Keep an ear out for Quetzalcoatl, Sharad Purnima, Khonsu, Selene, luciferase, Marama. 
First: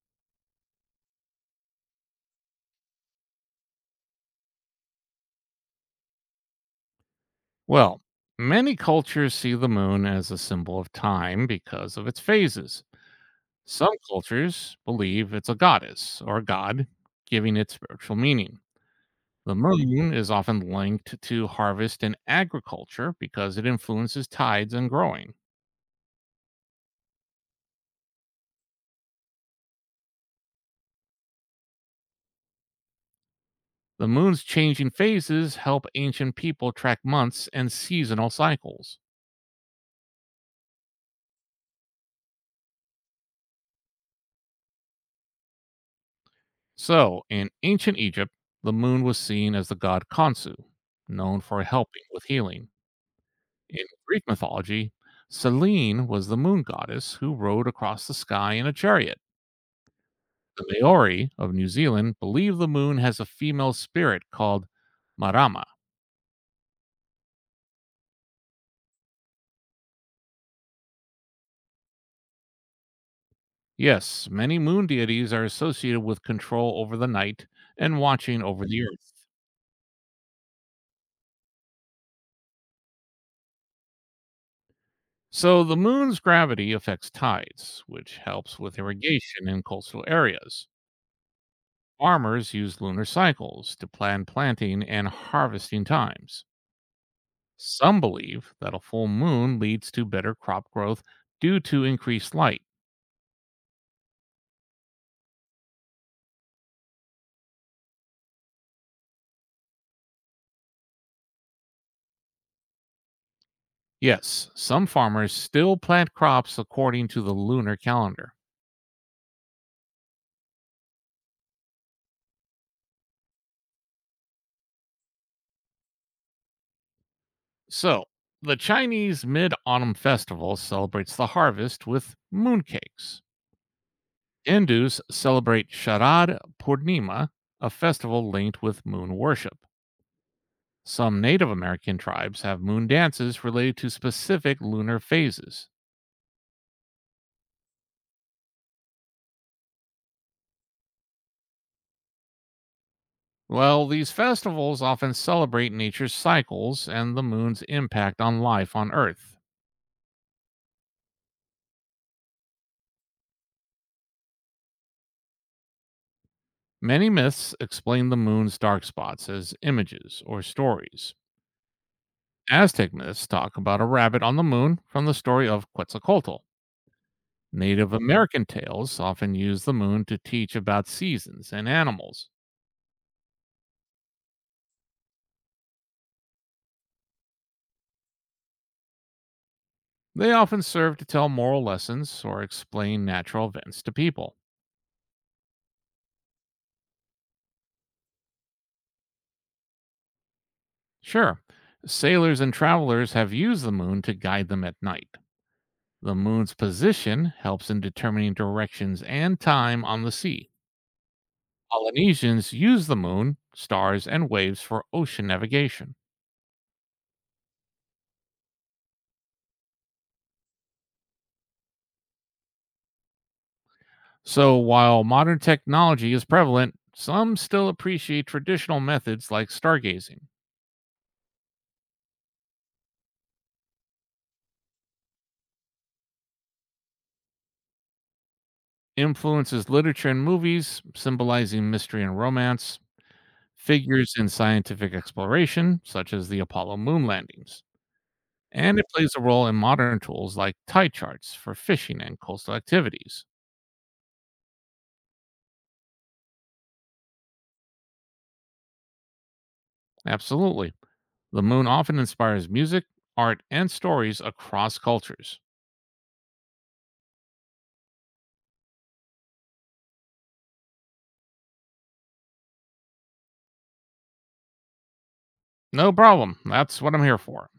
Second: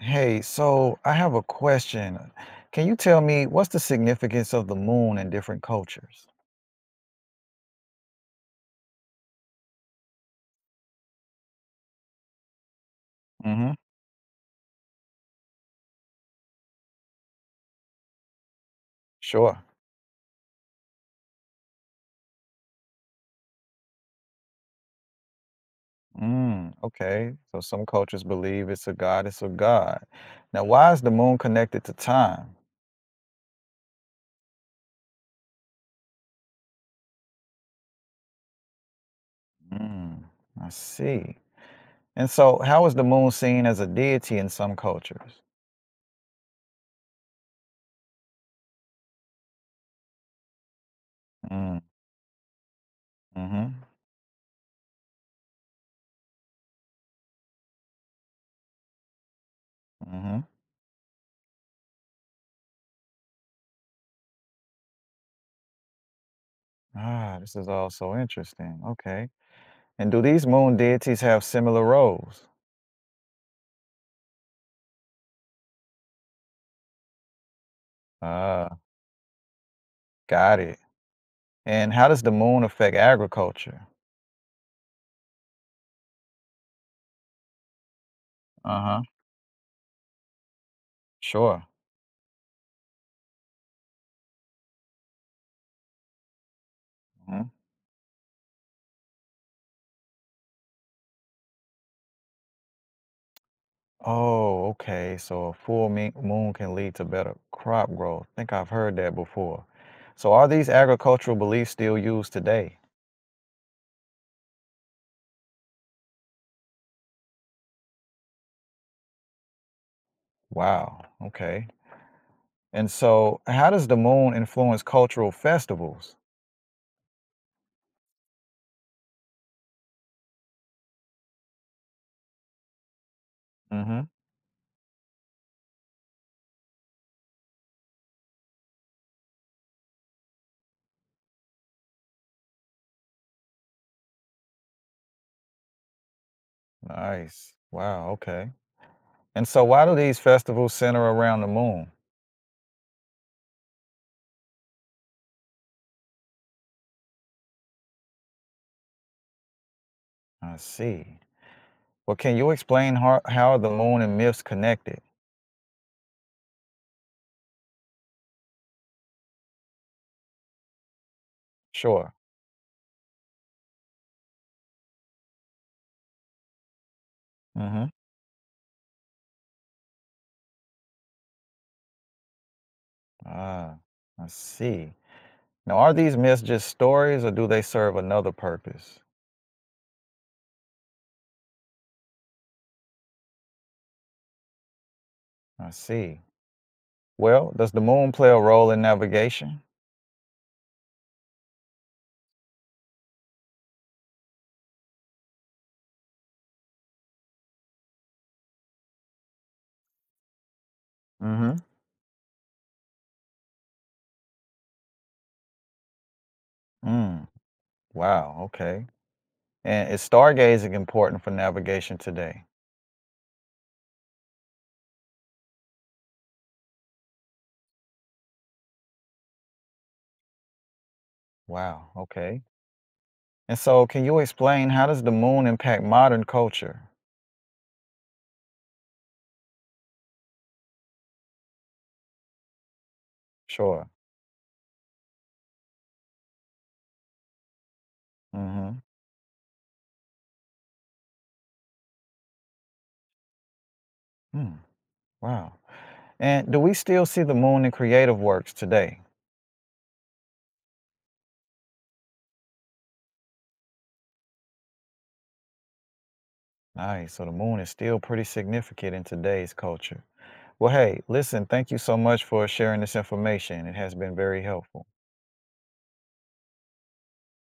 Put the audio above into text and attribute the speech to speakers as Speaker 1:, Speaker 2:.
Speaker 1: Hey, so I have a question. Can you tell me what's the significance of the moon in different cultures?
Speaker 2: Well, many cultures see the moon as a symbol of time because of its phases.
Speaker 1: Hmm.
Speaker 2: Some cultures believe it's a goddess or god, giving it spiritual meaning. The
Speaker 1: Sure.
Speaker 2: moon is often linked to harvest and agriculture because it influences tides and growing.
Speaker 1: Mm, okay. So some cultures believe it's a goddess or god. Now, why is the moon connected to time?
Speaker 2: The moon's changing phases help ancient people track months and seasonal cycles.
Speaker 1: Mm, I see. And so, how is the moon seen as a deity in some cultures?
Speaker 2: So, in ancient Egypt, the moon was seen as the god Khonsu, known for
Speaker 1: Mm,
Speaker 2: helping with healing.
Speaker 1: mm-hmm.
Speaker 2: In Greek mythology, Selene was the moon goddess who rode across the sky in a chariot.
Speaker 1: Mm-hmm.
Speaker 2: The Maori of New Zealand believe the moon has a female spirit called Marama.
Speaker 1: Ah, this is all so interesting. Okay. And do these moon deities have similar roles?
Speaker 2: Yes, many moon deities are associated with control over the night and watching over
Speaker 1: Ah,
Speaker 2: the earth.
Speaker 1: got it. And how does the moon affect agriculture?
Speaker 2: So the moon's gravity affects tides, which helps with
Speaker 1: Uh-huh.
Speaker 2: irrigation in coastal areas.
Speaker 1: Sure.
Speaker 2: Farmers use lunar cycles to plan planting and harvesting times.
Speaker 1: Mhm.
Speaker 2: Some believe that a full moon leads to better crop growth due to increased light.
Speaker 1: Oh, okay. So a full moon can lead to better crop growth. I think I've heard that before. So are these agricultural beliefs still used today?
Speaker 2: Yes, some farmers still plant crops according to the lunar calendar.
Speaker 1: Wow. Okay. And so how does the moon influence cultural festivals?
Speaker 2: So, the Chinese Mid Autumn Festival celebrates the harvest with mooncakes.
Speaker 1: Mm-hmm.
Speaker 2: Hindus celebrate Sharad Purnima, a festival linked with moon worship. Some Native American tribes have moon dances related to specific lunar phases.
Speaker 1: Nice. Wow. Okay. And so why do these festivals center around the moon?
Speaker 2: Well, these festivals often celebrate nature's cycles and the moon's impact on life on Earth.
Speaker 1: I see. Well, can you explain how the moon and myths connected?
Speaker 2: Many myths explain the moon's dark spots as images or stories.
Speaker 1: Sure.
Speaker 2: Aztec myths talk about a rabbit on the moon from the story of Quetzalcoatl.
Speaker 1: Mm-hmm.
Speaker 2: Native American tales often use the moon to teach about seasons and animals.
Speaker 1: Ah, I see. Now, are these myths just stories or do they serve another purpose?
Speaker 2: They often serve to tell moral lessons or explain natural events to people.
Speaker 1: I see. Well, does the moon play a role in navigation?
Speaker 2: Sure, sailors and travelers have used the moon to guide them at night. The moon's position helps in determining directions and time on the sea.
Speaker 1: Mm-hmm.
Speaker 2: Polynesians use the moon, stars, and waves for ocean navigation.
Speaker 1: Mm. Wow, okay. And is stargazing important for navigation today?
Speaker 2: So, while modern technology is prevalent, some still appreciate traditional methods like stargazing.
Speaker 1: Wow, okay. And so can you explain how does the moon impact modern culture?
Speaker 2: Influences literature and movies, symbolizing mystery and romance,
Speaker 1: Sure.
Speaker 2: figures in scientific exploration, such as the Apollo moon landings.
Speaker 1: Mm-hmm.
Speaker 2: And it plays a role in modern tools like tide charts for fishing and coastal activities.
Speaker 1: Mm. Wow. And do we still see the moon in creative works today?
Speaker 2: Absolutely. The moon often inspires music, art, and stories across cultures.
Speaker 1: Nice. So the moon is still pretty significant in today's culture. Well, hey, listen, thank you so much for sharing this information. It has been very helpful.
Speaker 2: No problem. That's what I'm here for.